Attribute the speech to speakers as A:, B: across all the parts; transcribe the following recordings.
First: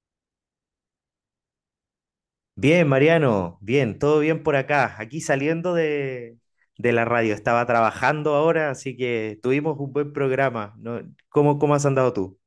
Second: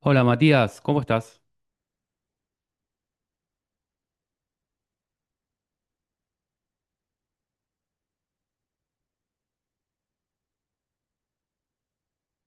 A: Hola Matías, ¿cómo estás?
B: Bien, Mariano, bien, todo bien por acá. Aquí saliendo de la radio, estaba trabajando ahora, así que tuvimos un buen programa, ¿no? ¿Cómo has andado tú?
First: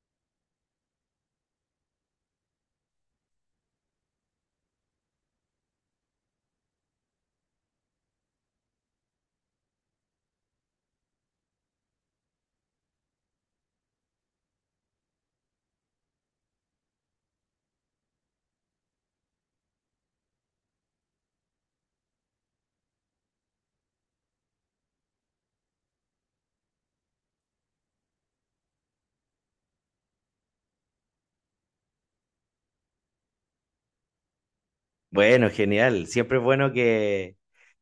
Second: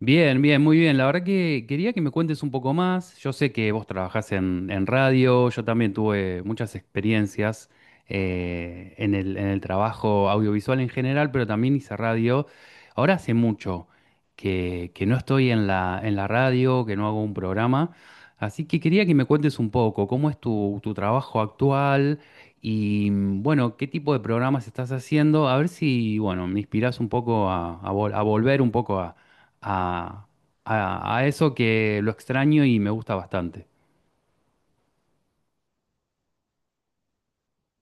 A: Bien, bien, muy bien. La verdad que quería que me cuentes un poco más. Yo sé que vos trabajás en radio, yo también tuve muchas experiencias en el trabajo audiovisual en general, pero también hice radio. Ahora hace mucho que no estoy en la radio, que no hago un programa, así que quería que me cuentes un poco cómo es tu trabajo actual y bueno, qué tipo de programas estás haciendo, a ver si, bueno, me inspirás un poco a volver un poco a, a eso que lo extraño y me gusta bastante.
B: Bueno, genial. Siempre es bueno que,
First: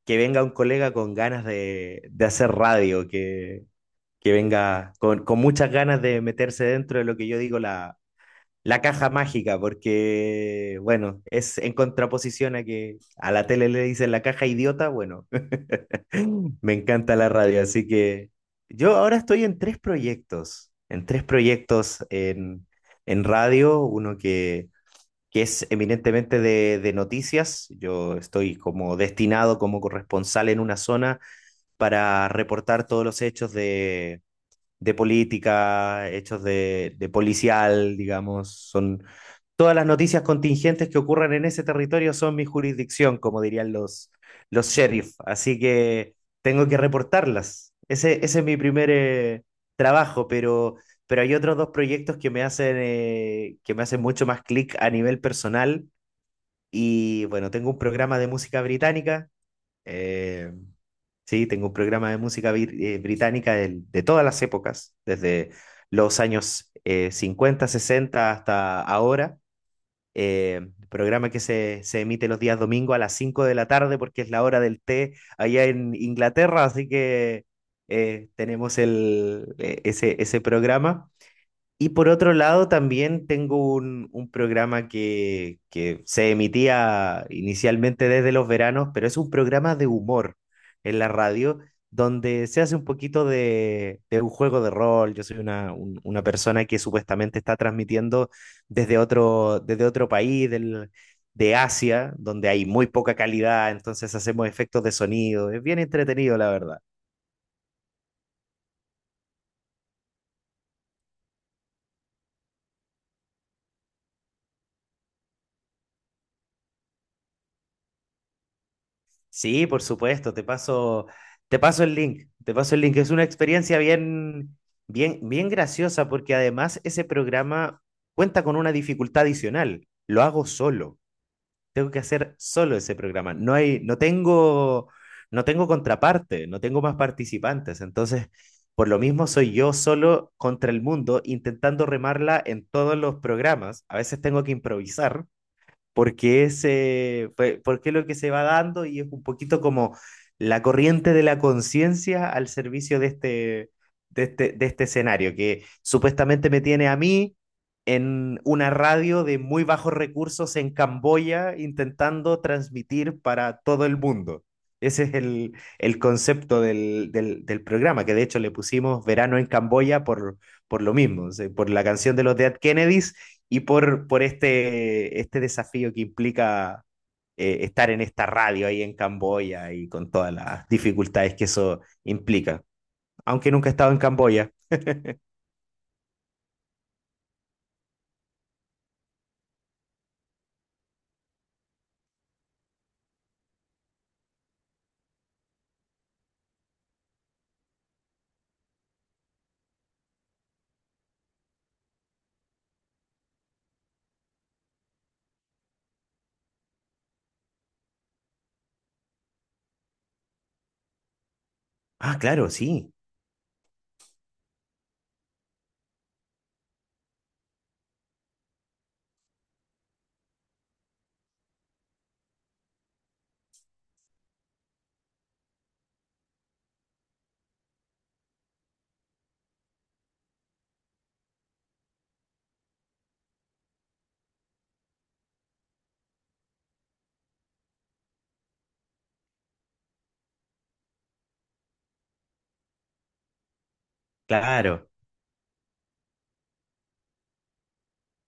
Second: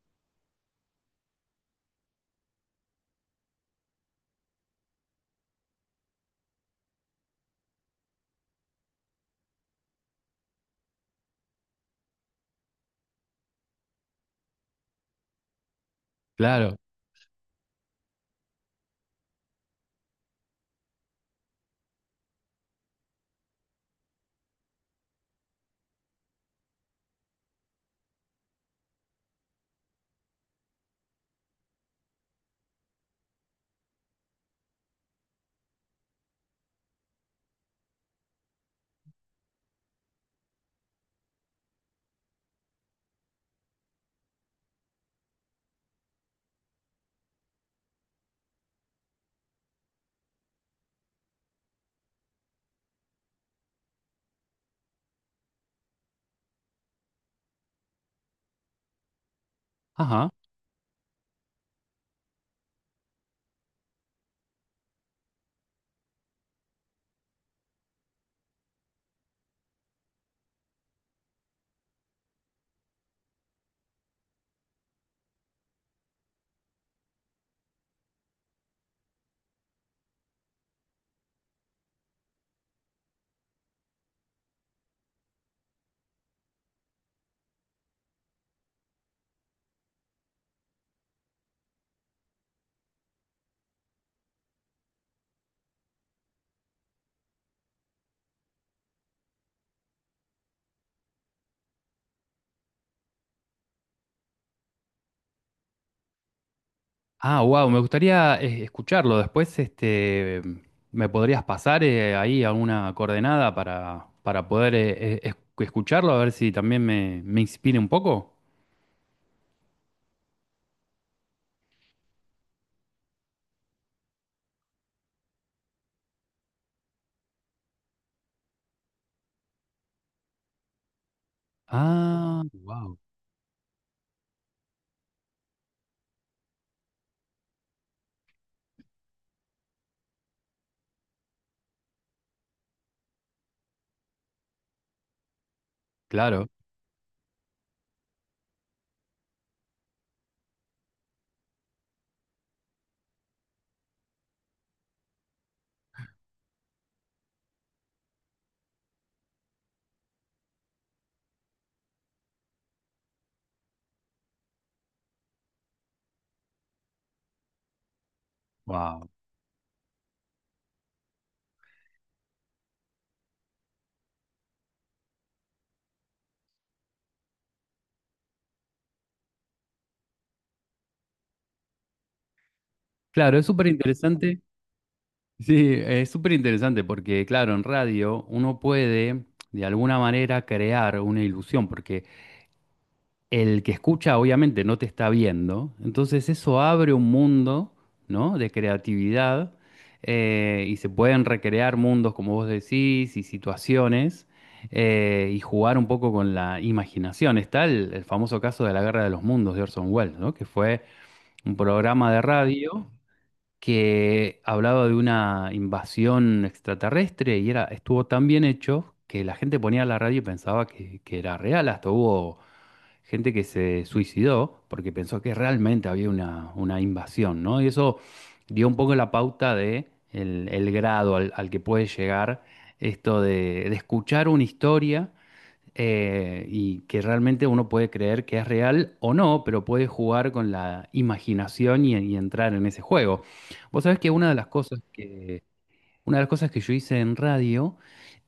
B: que venga un colega con ganas de hacer radio, que venga con muchas ganas de meterse dentro de lo que yo digo la caja mágica, porque, bueno, es en contraposición a que a la tele le dicen la caja idiota, bueno. Me
A: Claro.
B: encanta la radio, así que yo ahora estoy en tres proyectos, en radio, uno que es eminentemente de noticias. Yo estoy como destinado como corresponsal en una zona para reportar todos los hechos de política, hechos de policial, digamos. Son todas las noticias contingentes que ocurran en ese territorio son mi jurisdicción, como dirían los sheriff, así que tengo que reportarlas. Ese es mi primer trabajo, pero hay otros dos proyectos que me hacen mucho más clic a nivel personal. Y bueno, tengo un programa de música británica.
A: Ajá.
B: eh, Sí, tengo un programa de música británica de todas las épocas, desde los años 50, 60 hasta ahora. Programa que se emite los días domingo a las 5 de la tarde porque es la hora del té allá en Inglaterra, así que tenemos ese programa. Y por otro lado, también tengo un programa que se emitía inicialmente desde los veranos, pero es un programa de humor en la radio, donde se hace un poquito de un juego de rol. Yo soy una persona que supuestamente está transmitiendo desde otro país de Asia, donde hay muy poca calidad, entonces hacemos efectos de sonido. Es bien entretenido, la verdad.
A: Ah, wow, me gustaría escucharlo. Después, este, ¿me podrías pasar ahí alguna coordenada para poder escucharlo? A ver si también me inspire un poco.
B: Sí, por supuesto, te paso el link. Es una experiencia bien, bien, bien graciosa porque además ese programa cuenta con una dificultad adicional. Lo hago solo, tengo que hacer
A: Ah,
B: solo ese
A: wow,
B: programa. No tengo contraparte, no tengo más participantes. Entonces, por lo mismo soy yo solo contra el mundo intentando remarla en todos los programas. A veces tengo que improvisar porque
A: claro,
B: es, eh, pe- porque es lo que se va dando y es un poquito como la corriente de la conciencia al servicio de este escenario, que supuestamente me tiene a mí en una radio de muy bajos recursos en Camboya intentando transmitir para todo el mundo. Ese es el concepto del programa, que de hecho le pusimos
A: wow.
B: Verano en Camboya por, lo mismo, o sea, por la canción de los Dead Kennedys y por este desafío que implica estar en esta radio ahí en Camboya y con todas las dificultades que eso implica.
A: Claro, es
B: Aunque
A: súper
B: nunca he estado en
A: interesante.
B: Camboya.
A: Sí, es súper interesante porque, claro, en radio uno puede de alguna manera crear una ilusión, porque el que escucha obviamente no te está viendo, entonces eso abre un mundo, ¿no? De creatividad y se pueden recrear mundos, como vos decís, y situaciones y jugar un poco con la imaginación. Está el famoso caso de la Guerra de los Mundos de Orson Welles, ¿no? Que fue un programa
B: Ah,
A: de
B: claro,
A: radio
B: sí,
A: que hablaba de una invasión extraterrestre y era, estuvo tan bien hecho que la gente ponía la radio y pensaba que era real, hasta hubo gente que se suicidó porque pensó que realmente había una invasión, ¿no? Y eso dio un poco la pauta de el grado al que puede llegar esto de escuchar una historia y que realmente uno puede creer que es real o no, pero puede jugar con la imaginación y entrar en ese juego. Vos sabés que
B: claro.
A: una de las cosas que yo hice en radio,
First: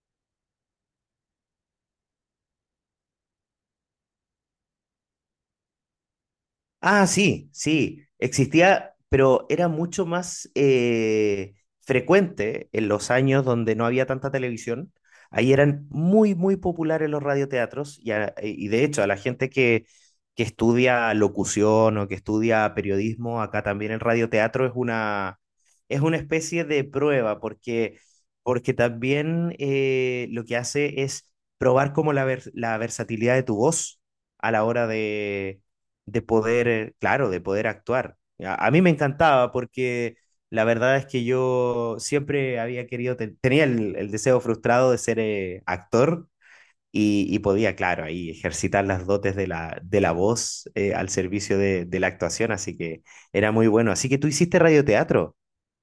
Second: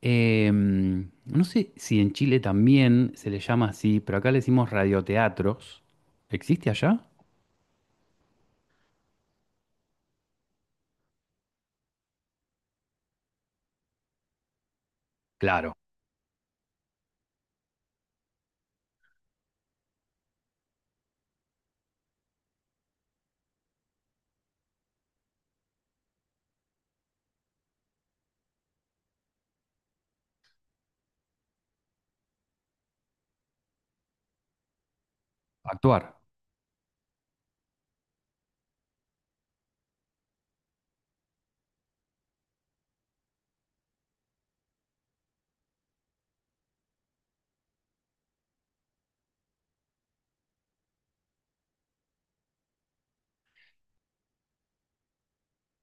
A: no sé si en Chile también se le llama así, pero acá le decimos radioteatros. ¿Existe allá?
B: Ah, sí, sí, existía, pero era mucho más frecuente en los años donde no había tanta televisión. Ahí
A: Claro,
B: eran muy, muy populares los radioteatros, y de hecho a la gente que estudia locución o que estudia periodismo, acá también el radioteatro es una especie de prueba porque, también lo que hace es probar como la versatilidad de tu voz a la hora de
A: actuar.
B: de poder, claro, de poder actuar. A mí me encantaba porque la verdad es que yo siempre había querido, tenía el deseo frustrado de ser actor, y podía, claro, ahí ejercitar las dotes de la voz al servicio de la actuación, así que era muy bueno. Así que tú hiciste radioteatro.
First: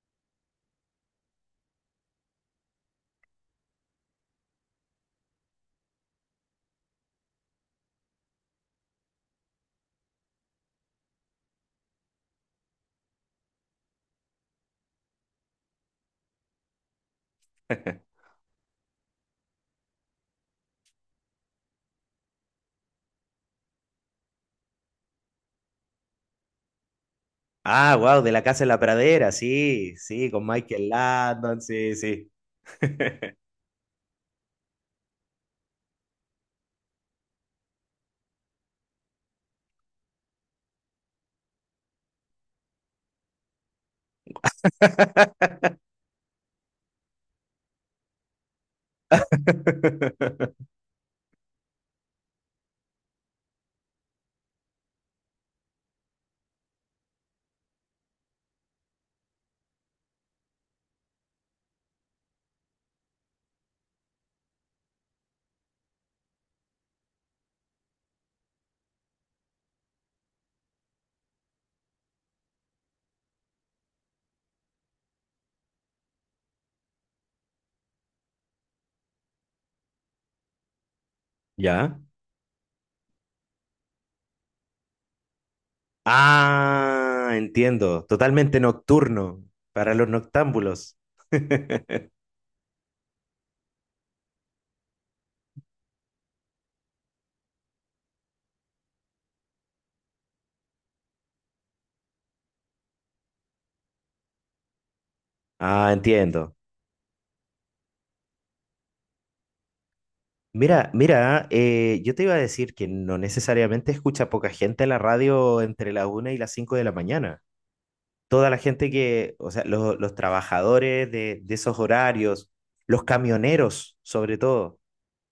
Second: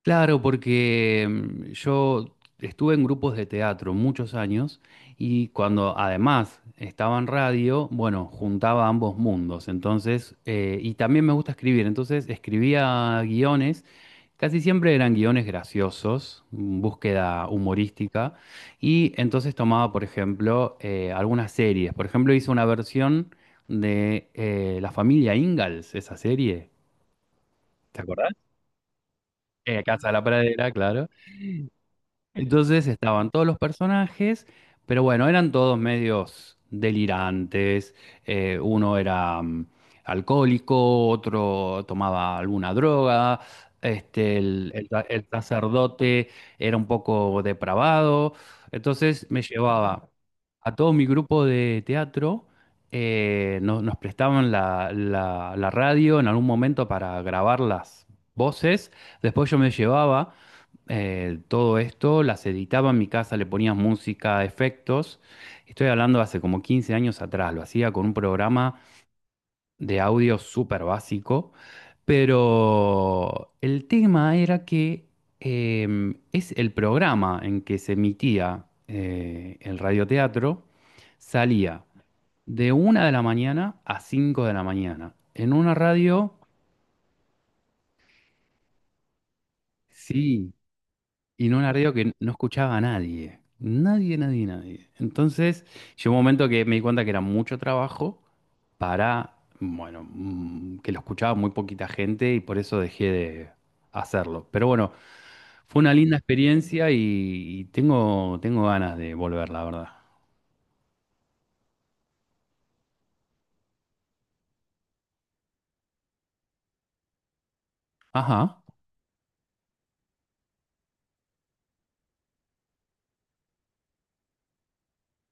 A: Claro, porque yo estuve en grupos de teatro muchos años y cuando además estaba en radio, bueno, juntaba ambos mundos. Entonces, y también me gusta escribir, entonces escribía guiones. Casi siempre eran guiones graciosos, búsqueda humorística, y entonces tomaba, por ejemplo, algunas series. Por ejemplo, hizo una versión de La familia Ingalls, esa serie.
B: Ah,
A: ¿Te
B: wow, de
A: acordás?
B: la casa en la pradera, sí,
A: Casa de la
B: sí, con
A: Pradera,
B: Michael
A: claro.
B: Landon, sí, sí.
A: Entonces estaban todos los personajes, pero bueno, eran todos medios delirantes. Uno era alcohólico, otro tomaba alguna droga, este, el sacerdote era un poco depravado. Entonces me llevaba a todo mi grupo de teatro, nos prestaban la radio en algún momento para grabar las voces. Después yo me llevaba todo esto, las editaba en mi casa, le ponía música, efectos. Estoy hablando de hace como 15 años atrás, lo hacía con un programa de audio súper básico, pero el tema era que es el programa en que se emitía el radioteatro, salía
B: ¿Ya?
A: de 1 de la mañana a 5 de la mañana, en una radio,
B: Ah, entiendo. Totalmente nocturno para los
A: sí.
B: noctámbulos.
A: Y en una radio que no escuchaba a nadie. Nadie, nadie, nadie. Entonces, llegó un momento que me di cuenta que era mucho trabajo para, bueno, que lo escuchaba muy poquita gente y por eso dejé de hacerlo. Pero bueno, fue
B: Ah,
A: una linda
B: entiendo.
A: experiencia y tengo, tengo ganas de volver, la verdad.
B: Mira, mira, yo te iba a decir que no necesariamente escucha poca gente la radio entre la una y las 5 de la mañana. Toda la
A: Ajá.
B: gente que, o sea, los trabajadores de esos horarios, los camioneros sobre todo,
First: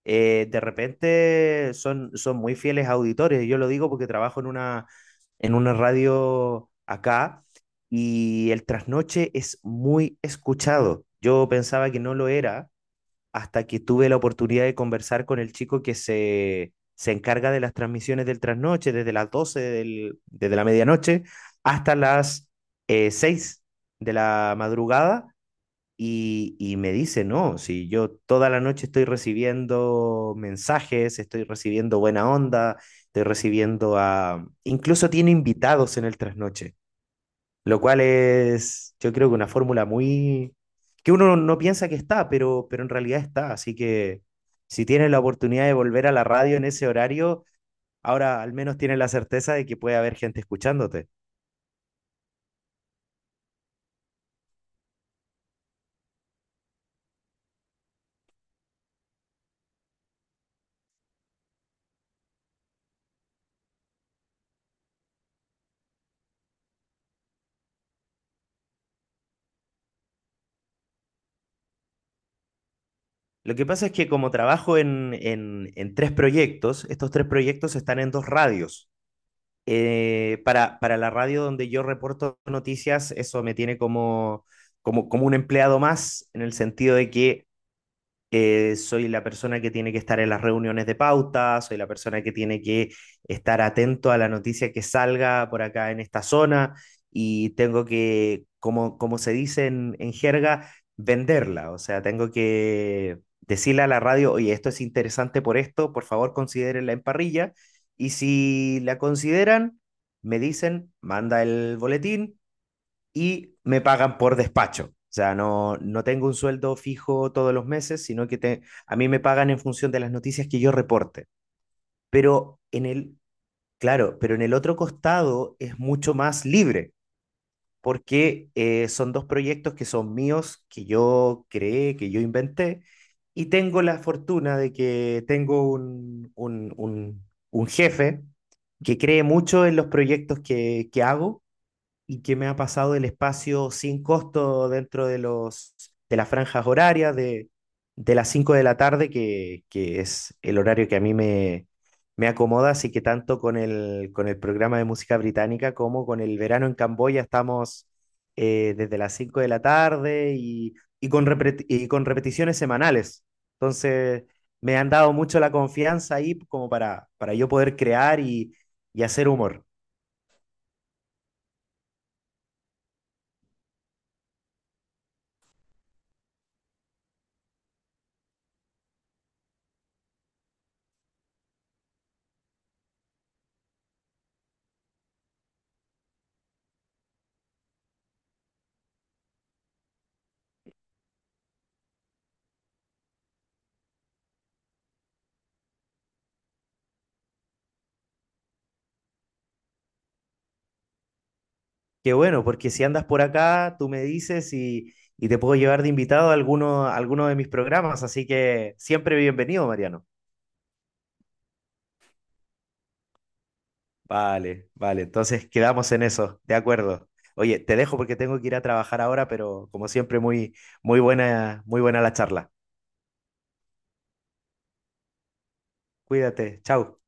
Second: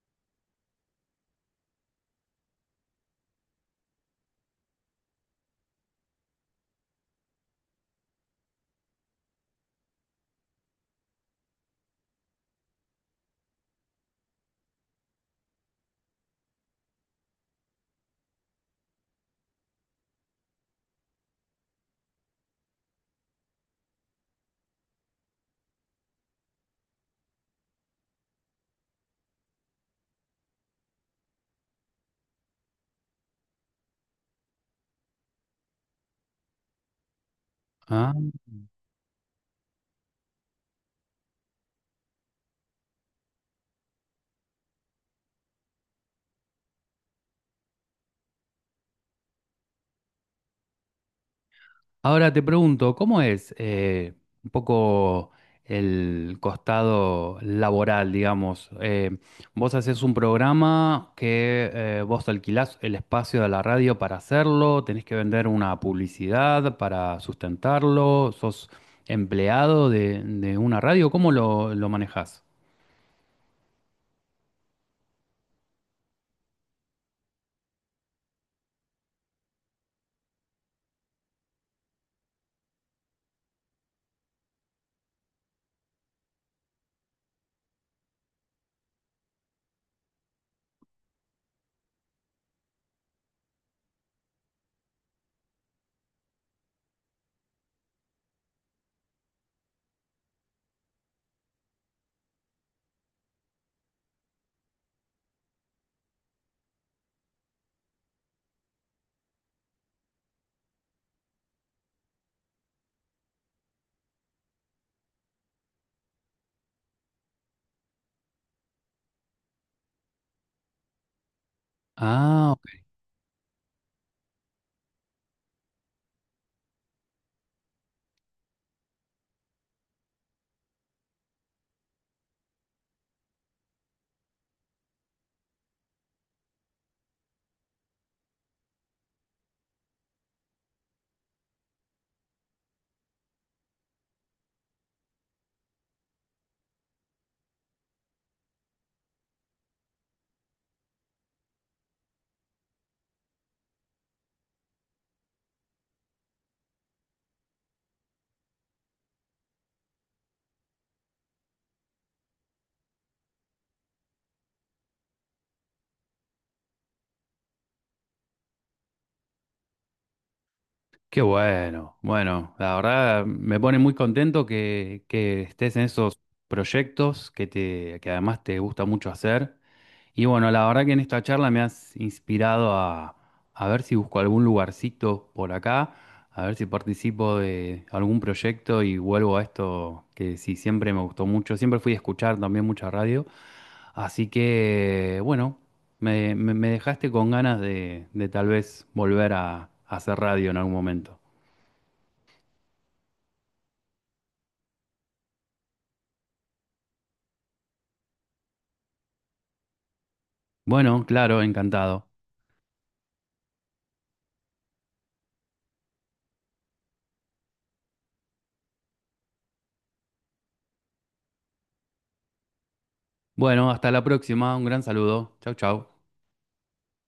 B: de repente son muy fieles auditores. Yo lo digo porque trabajo en una radio acá y el trasnoche es muy escuchado. Yo pensaba que no lo era hasta que tuve la oportunidad de conversar con el chico que se encarga de las transmisiones del trasnoche desde las 12 desde la medianoche hasta las 6 de la madrugada, y me dice, no, si yo toda la noche estoy recibiendo mensajes, estoy recibiendo buena onda, estoy recibiendo a. Incluso tiene invitados en el trasnoche, lo cual
A: Ah.
B: es, yo creo que una fórmula muy. Que uno no piensa que está, pero en realidad está. Así que si tienes la oportunidad de volver a la radio en ese horario, ahora al menos tienes la certeza de que puede haber gente escuchándote.
A: Ahora te pregunto, ¿cómo es un poco el costado laboral, digamos? Vos haces un programa que vos alquilás el espacio de la radio para hacerlo, tenés que vender una publicidad para sustentarlo, sos empleado de una radio, ¿cómo lo manejás?
B: Lo que pasa es que como trabajo en tres proyectos, estos tres proyectos están en dos radios. Para la radio donde yo reporto noticias, eso me tiene como un empleado más, en el sentido de que soy la persona que tiene que estar en las reuniones de pauta, soy la persona que tiene que estar atento a la noticia que salga por acá en esta zona y tengo que, como se dice en jerga, venderla. O sea, tengo que decirle a la radio, oye, esto es interesante por esto, por favor considérenla en parrilla. Y si la consideran, me dicen, manda el boletín y me pagan por despacho. O sea, no tengo un sueldo fijo todos los meses, sino que a mí me pagan en función de las noticias que yo reporte.
A: Ah,
B: Pero en el, claro, pero en el otro costado es mucho más libre, porque son dos proyectos que son míos, que yo creé, que yo inventé, y tengo la fortuna de que tengo un jefe que cree mucho en los proyectos que hago y que me ha pasado del espacio sin costo dentro de las franjas horarias de las 5 de la tarde, que es el horario que a mí me acomoda, así que tanto con el programa de música británica como con el verano en Camboya estamos desde las 5 de la tarde, y con repeticiones semanales. Entonces, me han dado mucho la confianza ahí como para yo poder crear y hacer humor.
A: qué bueno, bueno, la verdad me pone muy contento que estés en esos proyectos que te, que además te gusta mucho hacer. Y bueno, la verdad que en esta charla me has inspirado a ver si busco algún lugarcito por acá, a ver si participo de algún proyecto y vuelvo a esto que sí siempre me gustó mucho. Siempre fui a escuchar también mucha radio. Así que bueno. Me dejaste con ganas de tal vez volver a hacer radio en algún momento.
B: Qué bueno, porque si andas por acá, tú me dices y te puedo llevar de invitado a alguno, de mis programas, así que siempre bienvenido, Mariano.
A: Bueno, claro, encantado.
B: Vale, vale, entonces quedamos en eso, de acuerdo. Oye, te dejo porque tengo que ir a trabajar ahora, pero como siempre, muy, muy buena la charla.
A: Bueno, hasta la próxima. Un gran saludo. Chau, chau.
B: Cuídate, chao.